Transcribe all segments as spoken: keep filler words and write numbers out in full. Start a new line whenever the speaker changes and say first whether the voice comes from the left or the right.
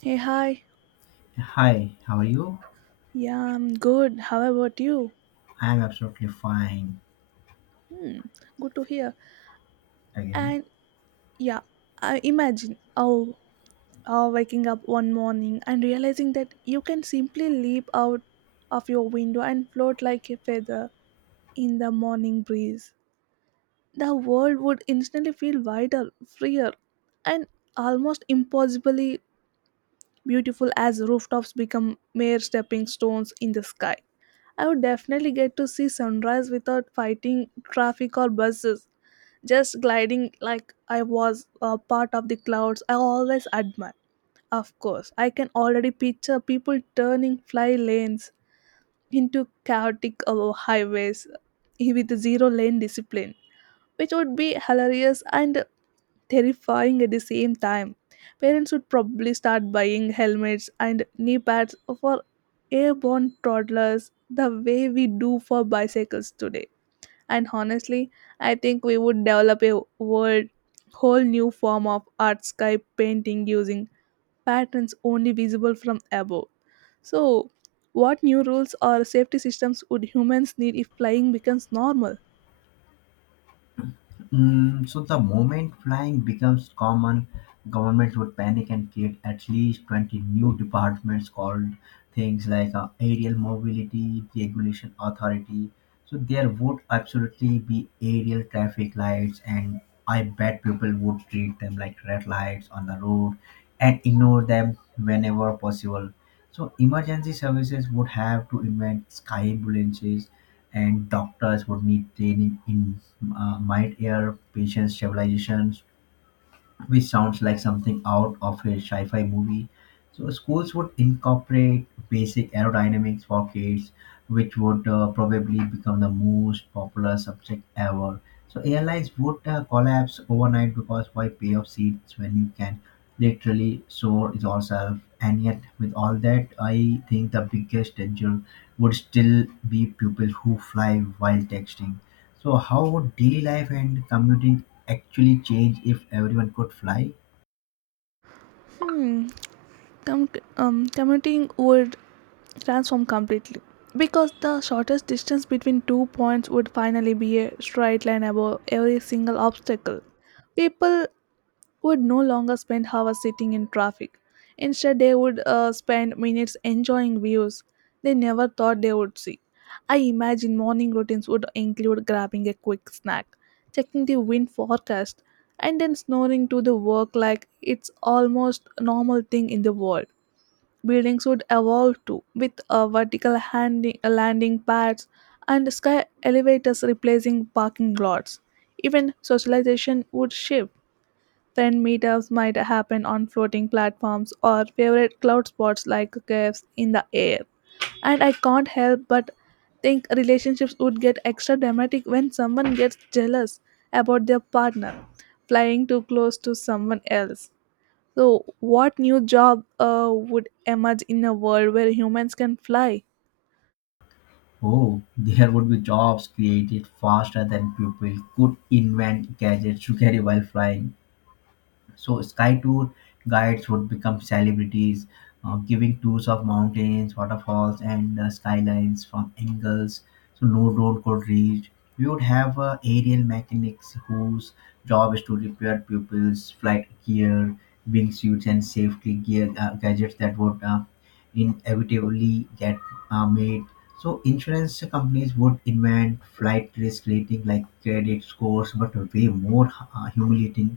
right: Hey, hi.
left: Hi, how are you?
right: Yeah, I'm good. How about you?
left: I'm absolutely fine
right: Hmm, good to hear.
left: again.
right: And yeah, I imagine oh, oh, waking up one morning and realizing that you can simply leap out of your window and float like a feather in the morning breeze. The world would instantly feel wider, freer, and almost impossibly beautiful as rooftops become mere stepping stones in the sky. I would definitely get to see sunrise without fighting traffic or buses, just gliding like I was a part of the clouds I always admire. Of course, I can already picture people turning fly lanes into chaotic uh, highways with zero lane discipline, which would be hilarious and terrifying at the same time. Parents would probably start buying helmets and knee pads for airborne toddlers the way we do for bicycles today. And honestly, I think we would develop a world whole new form of art sky painting using patterns only visible from above. So, what new rules or safety systems would humans need if flying becomes normal?
left: Mm, so, the moment flying becomes common, governments would panic and create at least twenty new departments called things like uh, aerial mobility regulation authority. So, there would absolutely be aerial traffic lights, and I bet people would treat them like red lights on the road and ignore them whenever possible. So emergency services would have to invent sky ambulances and doctors would need training in uh, mind-air patient stabilization, which sounds like something out of a sci-fi movie. So schools would incorporate basic aerodynamics for kids, which would uh, probably become the most popular subject ever. So airlines would uh, collapse overnight because why pay off seats when you can literally, sore yourself, and yet with all that I think the biggest danger would still be people who fly while texting. So how would daily life and commuting actually change if everyone could fly?
right: Hmm. Com- um, Commuting would transform completely because the shortest distance between two points would finally be a straight line above every single obstacle. People would no longer spend hours sitting in traffic. Instead, they would uh, spend minutes enjoying views they never thought they would see. I imagine morning routines would include grabbing a quick snack, checking the wind forecast, and then snoring to the work like it's almost a normal thing in the world. Buildings would evolve too, with uh, vertical handi- uh, landing pads and sky elevators replacing parking lots. Even socialization would shift. Friend meetups might happen on floating platforms or favorite cloud spots like caves in the air. And I can't help but think relationships would get extra dramatic when someone gets jealous about their partner flying too close to someone else. So, what new job uh, would emerge in a world where humans can fly?
left: Oh, there would be jobs created faster than people could invent gadgets to carry while flying. So sky tour guides would become celebrities, uh, giving tours of mountains, waterfalls, and uh, skylines from angles so no drone could reach. We would have uh, aerial mechanics whose job is to repair pupils' flight gear, wingsuits, and safety gear uh, gadgets that would uh, inevitably get uh, made. So insurance companies would invent flight risk rating like credit scores, but way more uh, humiliating,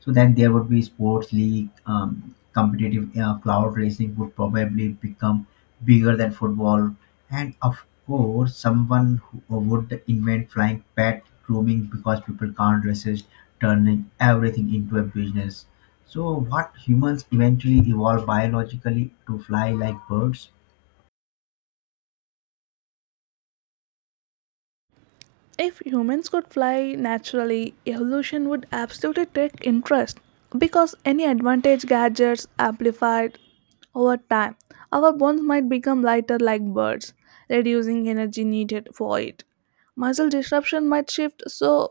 left: so then there would be sports league, um, competitive uh, cloud racing would probably become bigger than football, and of course someone who uh, would invent flying pet grooming because people can't resist turning everything into a business. So what humans eventually evolve biologically to fly like birds?
right: If humans could fly naturally, evolution would absolutely take interest because any advantage gadgets amplified over time. Our bones might become lighter like birds, reducing energy needed for it. Muscle disruption might shift so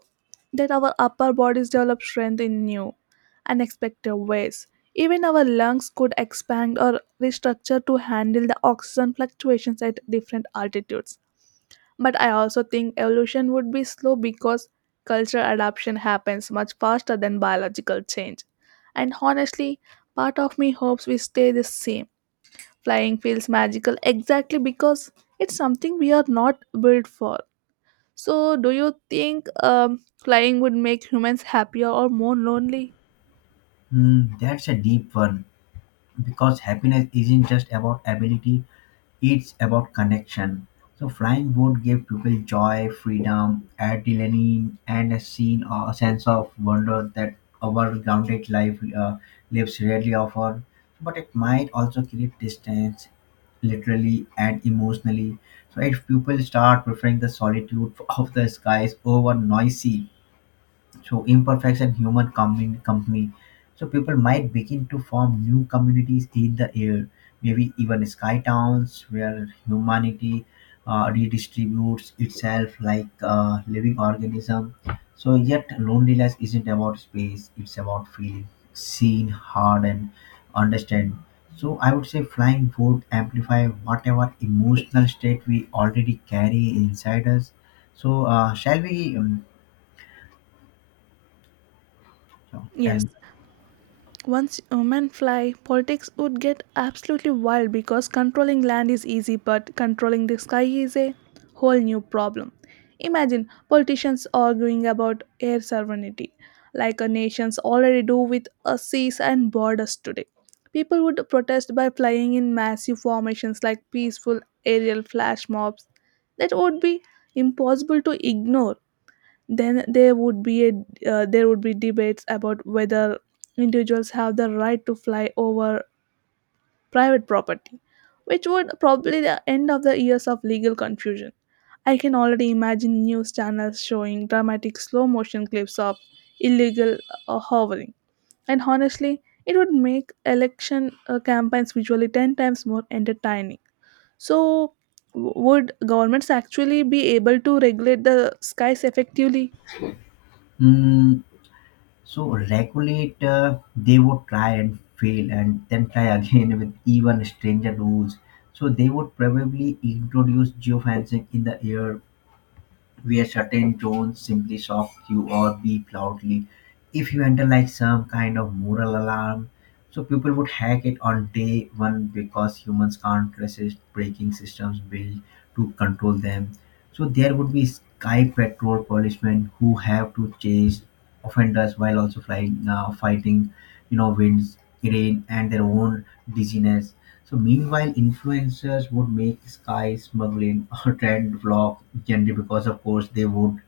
right: that our upper bodies develop strength in new, unexpected ways. Even our lungs could expand or restructure to handle the oxygen fluctuations at different altitudes, but I also think evolution would be slow because cultural adaptation happens much faster than biological change. And honestly, part of me hopes we stay the same. Flying feels magical exactly because it's something we are not built for. So, do you think um, flying would make humans happier or more lonely?
left: Hmm, that's a deep one because happiness isn't just about ability. It's about connection. So flying would give people joy, freedom, adrenaline, and a scene or a sense of wonder that our grounded life uh, lives rarely offer. But it might also create distance, literally and emotionally. So if people start preferring the solitude of the skies over noisy, so imperfection human commun- company, so people might begin to form new communities in the air, maybe even sky towns where humanity uh, redistributes itself like a living organism. So yet loneliness isn't about space, it's about feeling seen, heard and understand. So I would say flying would amplify whatever emotional state we already carry inside us. So uh, shall we um, so tell
right: Yes.
left: me.
right: Once women fly, politics would get absolutely wild because controlling land is easy, but controlling the sky is a whole new problem. Imagine politicians arguing about air sovereignty, like a nations already do with uh, seas and borders today. People would protest by flying in massive formations like peaceful aerial flash mobs. That would be impossible to ignore. Then there would be a uh, there would be debates about whether individuals have the right to fly over private property, which would probably the end of the years of legal confusion. I can already imagine news channels showing dramatic slow motion clips of illegal uh, hovering. And honestly, it would make election uh, campaigns visually ten times more entertaining. So, w- would governments actually be able to regulate the skies effectively?
left: Mm, so regulate, uh, they would try and fail and then try again with even stranger rules. So they would probably introduce geofencing in the air where certain tones simply shock you or beep loudly. If you enter like some kind of moral alarm, so people would hack it on day one because humans can't resist breaking systems built to control them. So there would be sky patrol policemen who have to chase offenders while also flying, uh, fighting, you know, winds, rain, and their own dizziness. So meanwhile, influencers would make sky smuggling a trend vlog generally because of course they would.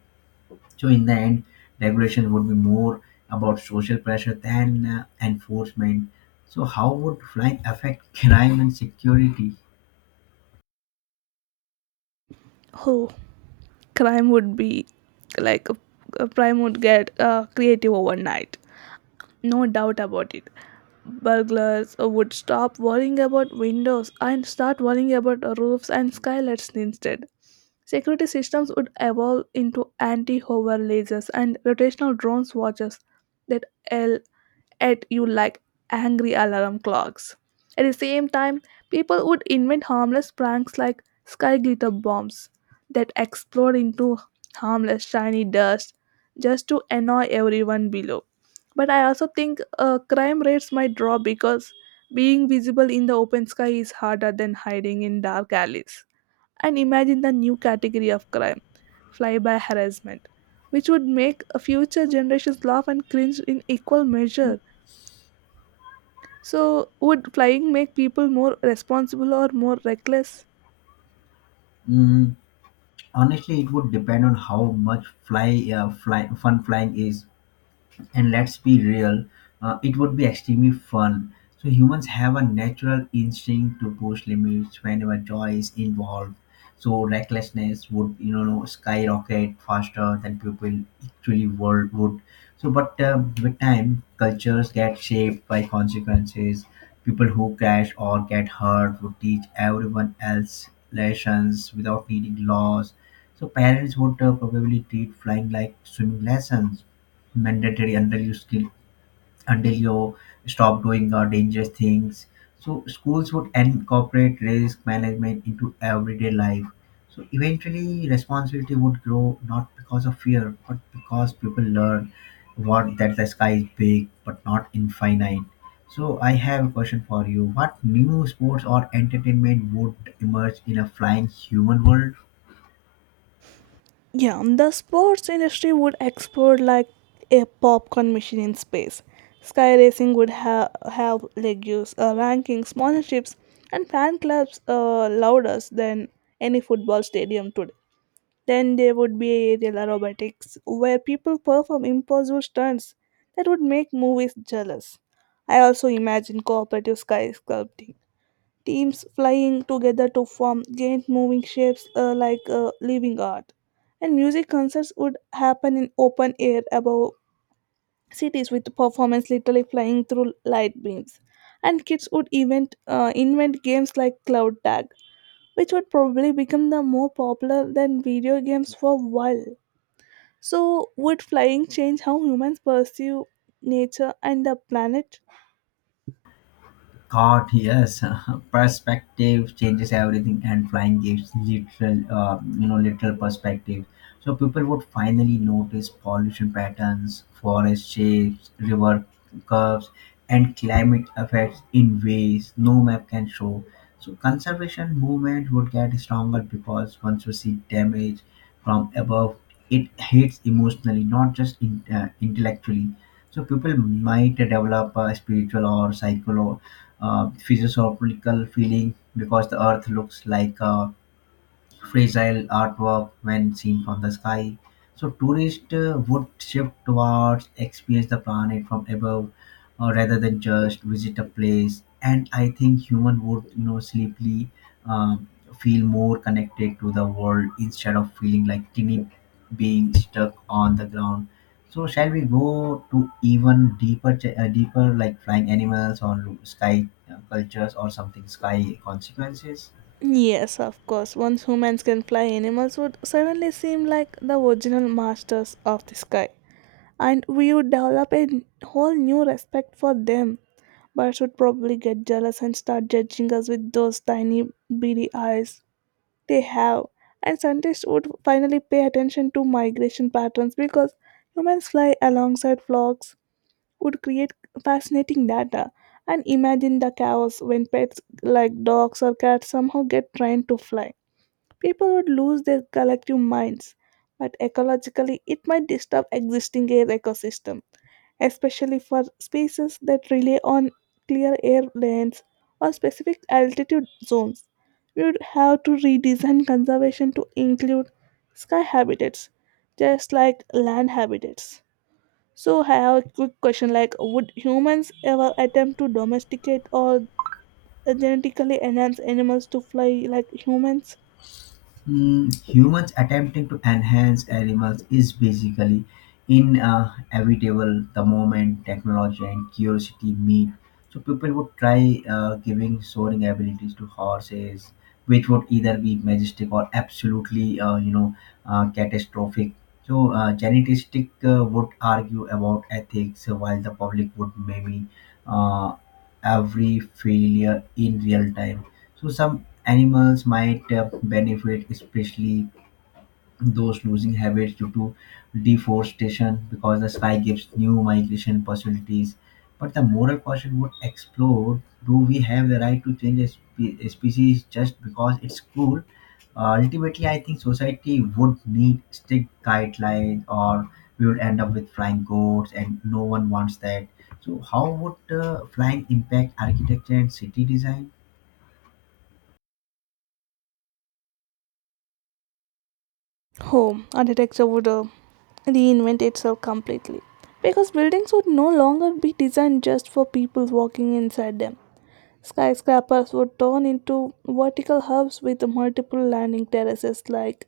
left: So in the end, regulations would be more about social pressure than uh, enforcement. So how would flying affect crime and security?
right: Oh, crime would be like uh, crime would get uh, creative overnight, no doubt about it. Burglars would stop worrying about windows and start worrying about roofs and skylights instead. Security systems would evolve into anti-hover lasers and rotational drones watches that at you like angry alarm clocks. At the same time, people would invent harmless pranks like sky glitter bombs that explode into harmless shiny dust just to annoy everyone below. But I also think uh, crime rates might drop because being visible in the open sky is harder than hiding in dark alleys. And imagine the new category of crime, flyby harassment, which would make future generations laugh and cringe in equal measure. So, would flying make people more responsible or more reckless?
left: Mm, honestly, it would depend on how much fly, uh, fly fun flying is. And let's be real, uh, it would be extremely fun. So humans have a natural instinct to push limits whenever joy is involved. So recklessness would, you know, skyrocket faster than people actually world would. So, but um, with time, cultures get shaped by consequences. People who crash or get hurt would teach everyone else lessons without needing laws. So parents would uh, probably treat flying like swimming lessons, mandatory until you skill until you stop doing uh, dangerous things. So schools would incorporate risk management into everyday life. So eventually responsibility would grow, not because of fear but because people learn what that the sky is big but not infinite. So I have a question for you: what new sports or entertainment would emerge in a flying human world?
right: Yeah, and the sports industry would explode like a popcorn machine in space. Sky racing would ha- have legumes, uh, rankings, sponsorships, and fan clubs uh, louder than any football stadium today. Then there would be aerial aerobatics, where people perform impossible stunts that would make movies jealous. I also imagine cooperative sky sculpting teams flying together to form giant moving shapes uh, like uh, living art. And music concerts would happen in open air above cities with performance literally flying through light beams. And kids would invent, uh, invent games like Cloud Tag, which would probably become the more popular than video games for a while. So, would flying change how humans perceive nature and the planet?
left: God, yes, perspective changes everything, and flying gives literal, uh, you know, literal perspective. So people would finally notice pollution patterns, forest shapes, river curves, and climate effects in ways no map can show. So conservation movement would get stronger because once you see damage from above, it hits emotionally, not just in, uh, intellectually. So people might develop a spiritual or psycholo uh, physiological feeling because the earth looks like a fragile artwork when seen from the sky. So tourists uh, would shift towards experience the planet from above, uh, rather than just visit a place. And I think human would, you know, sleepily um feel more connected to the world instead of feeling like tiny being stuck on the ground. So shall we go to even deeper, ch- uh, deeper, like flying animals or sky uh, cultures or something sky consequences?
right: Yes, of course. Once humans can fly, animals would suddenly seem like the original masters of the sky. And we would develop a whole new respect for them. Birds would probably get jealous and start judging us with those tiny, beady eyes they have. And scientists would finally pay attention to migration patterns because humans fly alongside flocks, would create fascinating data. And imagine the chaos when pets like dogs or cats somehow get trained to fly. People would lose their collective minds, but ecologically, it might disturb existing air ecosystem, especially for species that rely on clear air lanes or specific altitude zones. We would have to redesign conservation to include sky habitats, just like land habitats. So I have a quick question like would humans ever attempt to domesticate or genetically enhance animals to fly like humans?
left: Hmm, humans attempting to enhance animals is basically inevitable the moment technology and curiosity meet. So people would try uh, giving soaring abilities to horses, which would either be majestic or absolutely, uh, you know, uh, catastrophic. So uh, genetistic uh, would argue about ethics, uh, while the public would maybe uh, every failure in real time. So some animals might uh, benefit, especially those losing habits due to deforestation, because the sky gives new migration possibilities. But the moral question would explore: do we have the right to change a, spe- a species just because it's cool? Uh, ultimately, I think society would need strict guidelines, or we would end up with flying goats, and no one wants that. So, how would uh, flying impact architecture and city design?
right: Home architecture would uh, reinvent itself completely because buildings would no longer be designed just for people walking inside them. Skyscrapers would turn into vertical hubs with multiple landing terraces like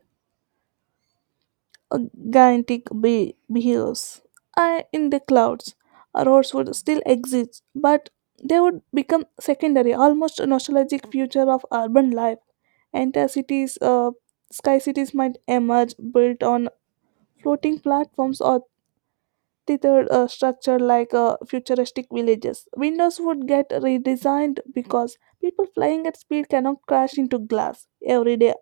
right: a gigantic be- beehives uh, in the clouds. Roads would still exist, but they would become secondary, almost a nostalgic future of urban life. Entire cities, uh, sky cities might emerge built on floating platforms or tethered uh, structure like uh, futuristic villages. Windows would get redesigned because people flying at speed cannot crash into glass every day,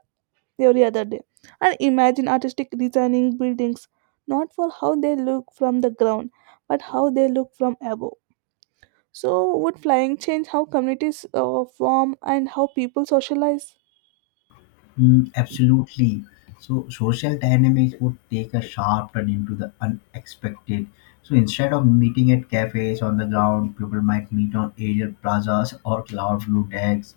right: every other day. And imagine artistic designing buildings not for how they look from the ground, but how they look from above. So, would flying change how communities uh, form and how people socialize?
left: Mm, absolutely. So social dynamics would take a sharp turn into the unexpected. So instead of meeting at cafes on the ground, people might meet on aerial plazas or cloud blue decks.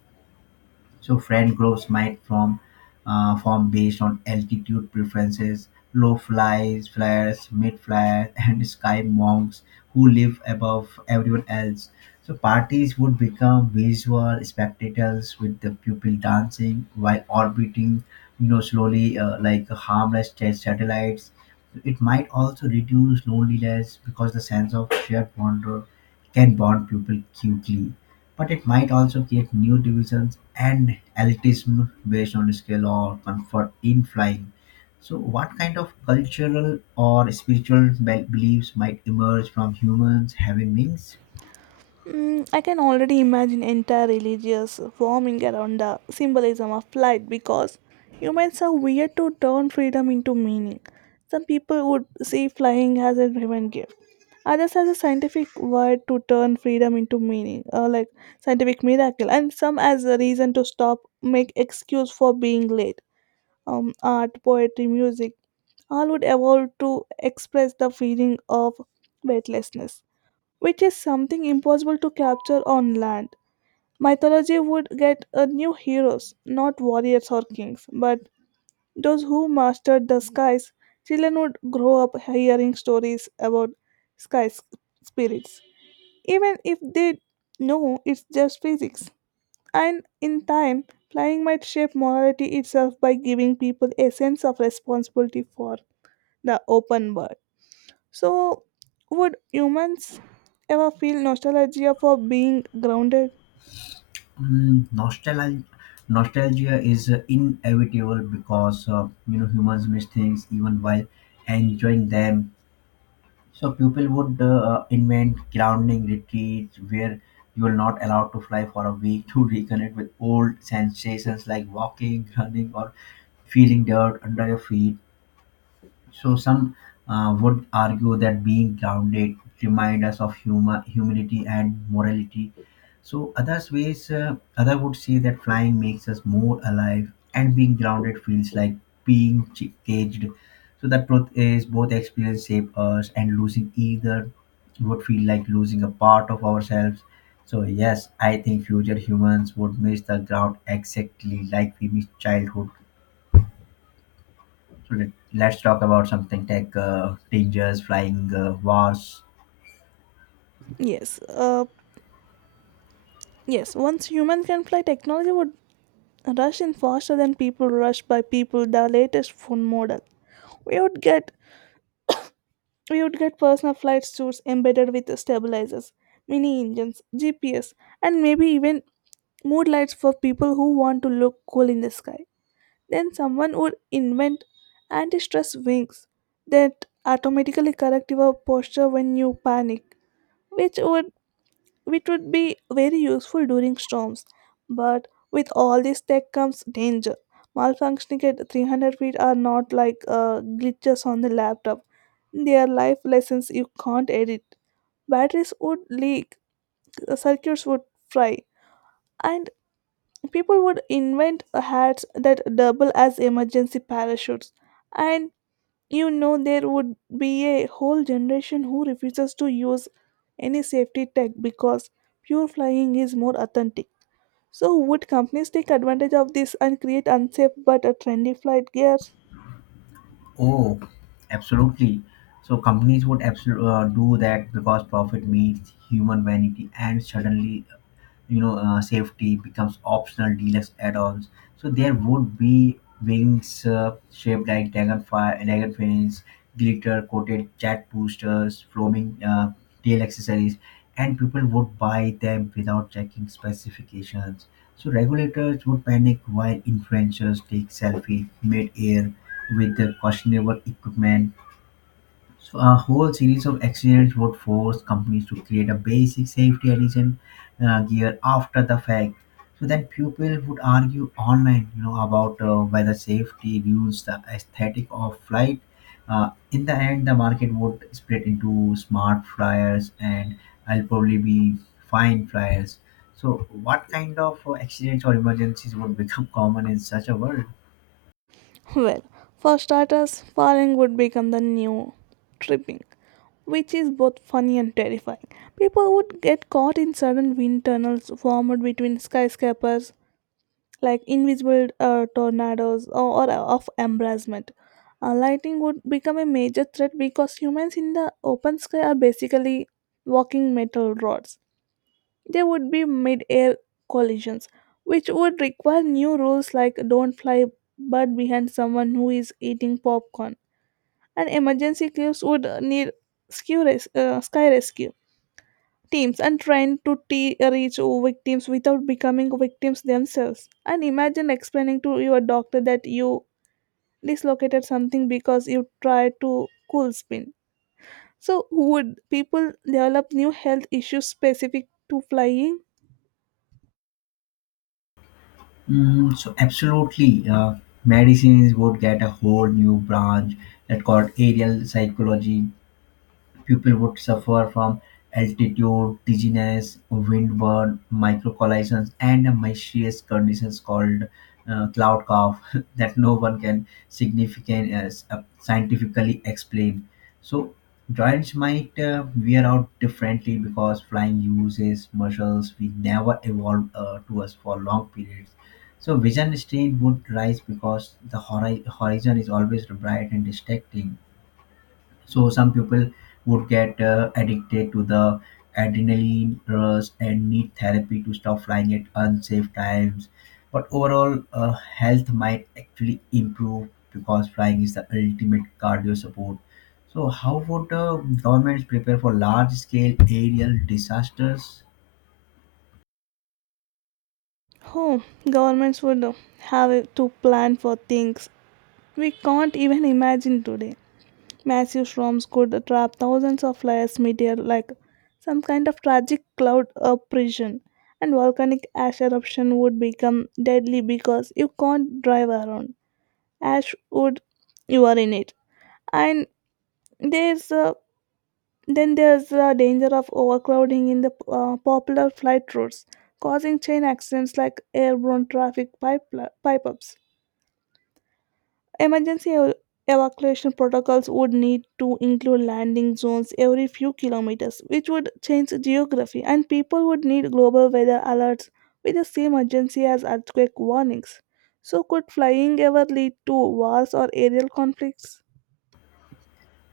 left: So friend groups might form, uh, form based on altitude preferences, low flies, flyers, mid flyers, and sky monks who live above everyone else. So parties would become visual spectacles with the pupil dancing while orbiting, you know, slowly, uh, like harmless sta- satellites. It might also reduce loneliness because the sense of shared wonder can bond people quickly, but it might also create new divisions and elitism based on skill or comfort in flying. So what kind of cultural or spiritual be- beliefs might emerge from humans having wings?
right: Mm, I can already imagine entire religious forming around the symbolism of light because humans are weird to turn freedom into meaning. Some people would see flying as a divine gift, others as a scientific word to turn freedom into meaning, uh, like scientific miracle, and some as a reason to stop, make excuse for being late. Um, art, poetry, music, all would evolve to express the feeling of weightlessness, which is something impossible to capture on land. Mythology would get a new heroes, not warriors or kings, but those who mastered the skies. Children would grow up hearing stories about sky s- spirits, even if they know it's just physics. And in time, flying might shape morality itself by giving people a sense of responsibility for the open world. So, would humans ever feel nostalgia for being grounded?
left: Mm, nostalgia nostalgia is uh, inevitable because, uh, you know, humans miss things even while enjoying them. So people would uh, uh, invent grounding retreats where you are not allowed to fly for a week to reconnect with old sensations like walking, running or feeling dirt under your feet. So some uh, would argue that being grounded remind us of humor, humility and morality. So others ways, uh, other would say that flying makes us more alive, and being grounded feels like being ch- caged. So the truth is, both experience shape us, and losing either would feel like losing a part of ourselves. So yes, I think future humans would miss the ground exactly like we miss childhood. Okay, let's talk about something tech, uh, dangers, flying, uh, wars.
right: Yes. Uh, yes. Once human can fly, technology would rush in faster than people rush by people. The latest phone model. We would get we would get personal flight suits embedded with stabilizers, mini engines, G P S, and maybe even mood lights for people who want to look cool in the sky. Then someone would invent anti stress wings that automatically correct your posture when you panic, which would which would be very useful during storms. But with all this tech comes danger. Malfunctioning at three hundred feet are not like uh, glitches on the laptop. They are life lessons you can't edit. Batteries would leak, circuits would fry, and people would invent hats that double as emergency parachutes. And you know, there would be a whole generation who refuses to use any safety tech because pure flying is more authentic. So, would companies take advantage of this and create unsafe but a trendy flight gear?
left: Oh, absolutely. So companies would absolutely uh, do that because profit meets human vanity, and suddenly, you know, uh, safety becomes optional deluxe add-ons. So there would be wings uh, shaped like dragonfly, dragon fins, glitter coated chat boosters, foaming uh, tail accessories, and people would buy them without checking specifications. So regulators would panic while influencers take selfie mid-air with their questionable equipment. So a whole series of accidents would force companies to create a basic safety alliance uh, gear after the fact. So then people would argue online, you know, about uh, whether safety ruins the aesthetic of flight. Uh, in the end, the market would split into smart flyers and I'll probably be fine flyers. So what kind of uh, accidents or emergencies would become common in such a world?
right: Well, for starters, falling would become the new tripping, which is both funny and terrifying. People would get caught in sudden wind tunnels formed between skyscrapers like invisible uh, tornadoes or, or uh, of embracement. Uh, lightning would become a major threat because humans in the open sky are basically walking metal rods. There would be mid air collisions, which would require new rules like don't fly but behind someone who is eating popcorn. And emergency crews would uh, need skew res- uh, sky rescue teams and trying to te- reach victims without becoming victims themselves. And imagine explaining to your doctor that you dislocated something because you tried to cool spin. So, would people develop new health issues specific to flying?
left: Mm, so absolutely, uh, medicines would get a whole new branch that called aerial psychology. People would suffer from altitude, dizziness, windburn, microcollisions, and a mysterious conditions called uh, cloud cough that no one can significant as uh, scientifically explain. So droids might uh, wear out differently because flying uses muscles we never evolved uh, to us for long periods. So vision strain would rise because the hori- horizon is always bright and distracting. So some people would get uh, addicted to the adrenaline rush and need therapy to stop flying at unsafe times, but overall uh, health might actually improve because flying is the ultimate cardio support. So how would uh, governments prepare for large scale aerial disasters?
right: Oh, governments would have to plan for things we can't even imagine today. Massive storms could trap thousands of flyers meteor like some kind of tragic cloud oppression, and volcanic ash eruption would become deadly because you can't drive around. Ash would, you are in it. And there's uh, then there's the danger of overcrowding in the uh, popular flight routes, causing chain accidents like airborne traffic pipe, pipe ups. Emergency ev- evacuation protocols would need to include landing zones every few kilometers, which would change geography, and people would need global weather alerts with the same urgency as earthquake warnings. So, could flying ever lead to wars or aerial conflicts?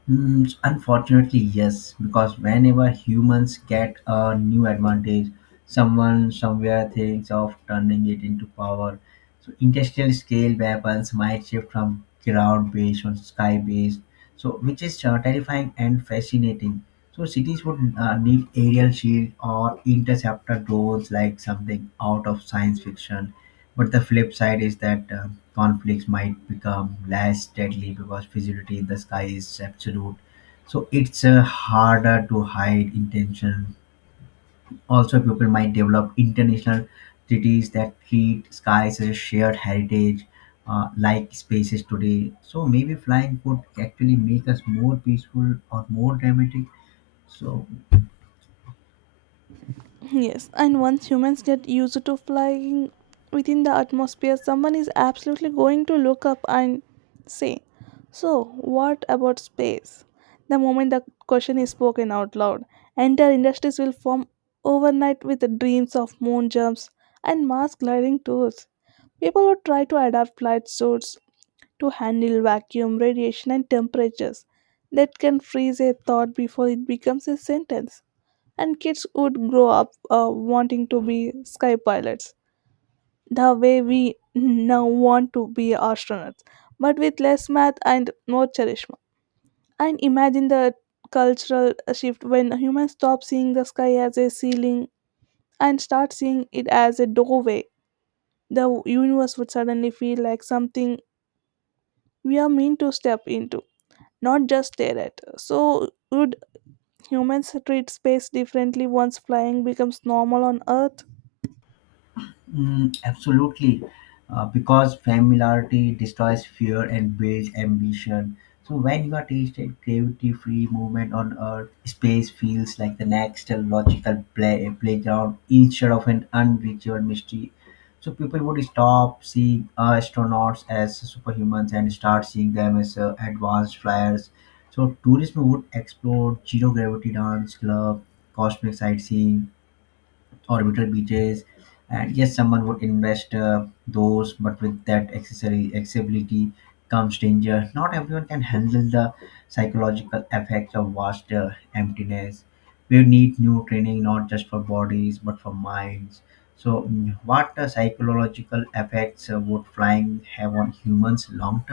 left: Mm, unfortunately, yes, because whenever humans get a new advantage, someone somewhere thinks of turning it into power. So, industrial scale weapons might shift from ground based or sky based, so which is uh, terrifying and fascinating. So, cities would uh, need aerial shield or interceptor drones, like something out of science fiction, but the flip side is that uh, conflicts might become less deadly because visibility in the sky is absolute. So it's uh, harder to hide intention. Also, people might develop international treaties that treat skies as a shared heritage, uh, like spaces today. So maybe flying could actually make us more peaceful or more dramatic. So
right: Yes, and once humans get used to flying within the atmosphere, someone is absolutely going to look up and say, so, what about space? The moment the question is spoken out loud, entire industries will form overnight with the dreams of moon jumps and Mars gliding tours. People would try to adapt flight suits to handle vacuum, radiation, and temperatures that can freeze a thought before it becomes a sentence, and kids would grow up uh, wanting to be sky pilots the way we now want to be astronauts, but with less math and more cherishma. And imagine the cultural shift when humans stop seeing the sky as a ceiling and start seeing it as a doorway. The universe would suddenly feel like something we are meant to step into, not just stare at. So, would humans treat space differently once flying becomes normal on earth?
left: mm, absolutely, uh, because familiarity destroys fear and builds ambition. So when you are tasted gravity-free movement on Earth, space feels like the next logical play, playground instead of an unreachable mystery. So people would stop seeing uh, astronauts as superhumans and start seeing them as uh, advanced flyers. So tourism would explore zero gravity dance club, cosmic sightseeing, orbital beaches, and yes someone would invest uh, those, but with that accessory accessibility comes danger. Not everyone can handle the psychological effects of vast uh, emptiness. We need new training not just for bodies but for minds. So mm, what uh, psychological effects uh, would flying have on humans long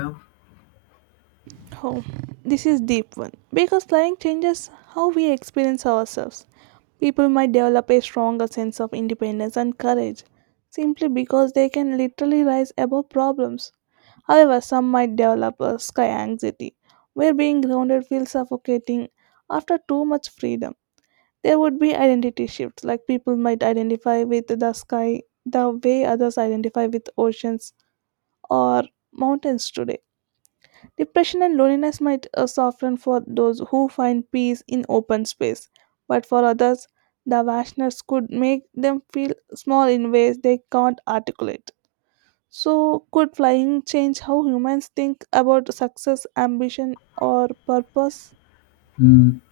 right: Oh, this is deep one because slang changes how we experience ourselves. People might develop a stronger sense of independence and courage simply because they can literally rise above problems. However, some might develop a sky anxiety where being grounded feels suffocating after too much freedom. There would be identity shifts, like people might identify with the sky the way others identify with oceans or mountains today. Depression and loneliness might uh, soften for those who find peace in open space, but for others, the vastness could make them feel small in ways they can't articulate. So, could flying change how humans think about success, ambition, or purpose?
left: term?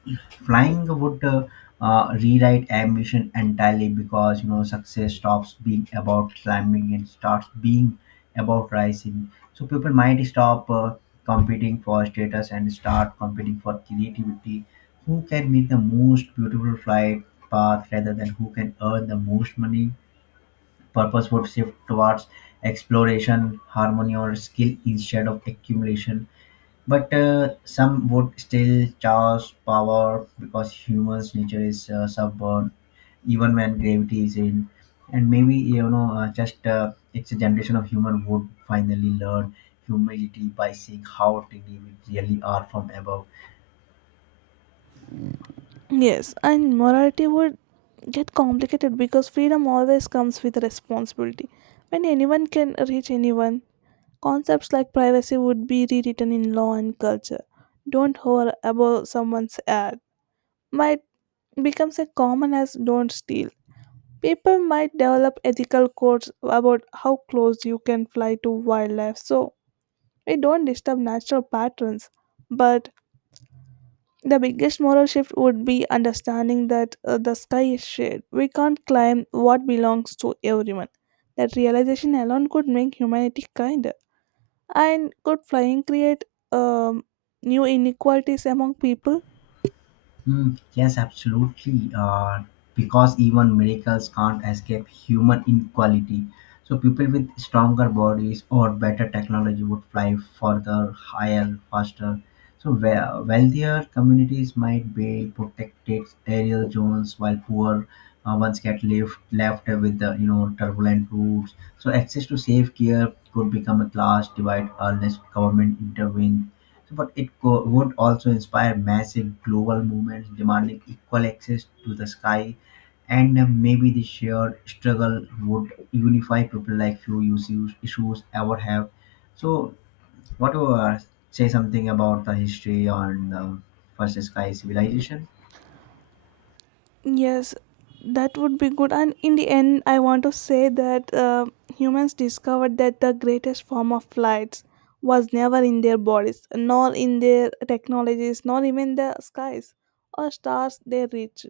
left: Flying would uh, uh, rewrite ambition entirely because, you know, success stops being about climbing and starts being about rising. So people might stop uh, competing for status and start competing for creativity, who can make the most beautiful flight path rather than who can earn the most money. Purpose would shift towards exploration, harmony or skill instead of accumulation, but uh, some would still charge power because humans' nature is uh, stubborn, even when gravity is in. And maybe, you know, uh, just uh, it's a generation of human would finally learn humility by seeing how tiny we really are from above.
right: Yes, and morality would get complicated because freedom always comes with responsibility. When anyone can reach anyone, concepts like privacy would be rewritten in law and culture. Don't hover above someone's ad might become as common as don't steal. People might develop ethical codes about how close you can fly to wildlife so we don't disturb natural patterns. But the biggest moral shift would be understanding that uh, the sky is shared. We can't claim what belongs to everyone. That realization alone could make humanity kinder. And could flying create um, new inequalities among people?
left: Mm, yes, absolutely. Uh, because even miracles can't escape human inequality. So people with stronger bodies or better technology would fly further, higher, faster. So wea- wealthier communities might be protected aerial zones, while poor uh, ones get left left with the, you know, turbulent routes. So access to safe care could become a class divide unless government intervenes, but it co- would also inspire massive global movements demanding equal access to the sky, and uh, maybe the shared struggle would unify people like few issues, issues ever have. So, what do you, uh, say something about the history on the first sky civilization?
right: Yes, that would be good. And in the end, I want to say that uh, humans discovered that the greatest form of flights was never in their bodies, nor in their technologies, nor even the skies or stars they reached.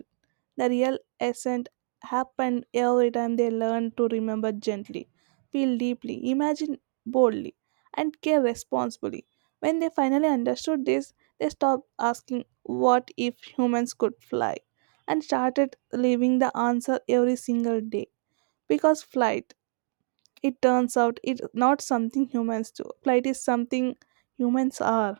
right: The real ascent happened every time they learned to remember gently, feel deeply, imagine boldly, and care responsibly. When they finally understood this, they stopped asking what if humans could fly, and started leaving the answer every single day. Because flight, it turns out, it's not something humans do. Flight is something humans are.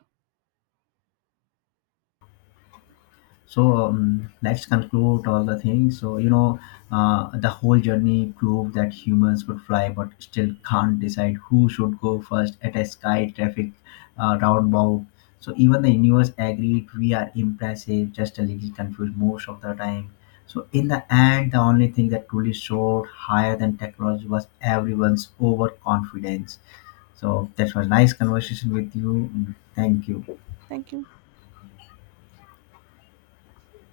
left: So um, let's conclude all the things. So you know, uh, the whole journey proved that humans could fly, but still can't decide who should go first at a sky traffic uh, roundabout. So even the universe agreed we are impressive, just a little confused most of the time. So in the end, the only thing that truly showed higher than technology was everyone's overconfidence. So that was nice conversation with you. Thank you.
right: Thank you.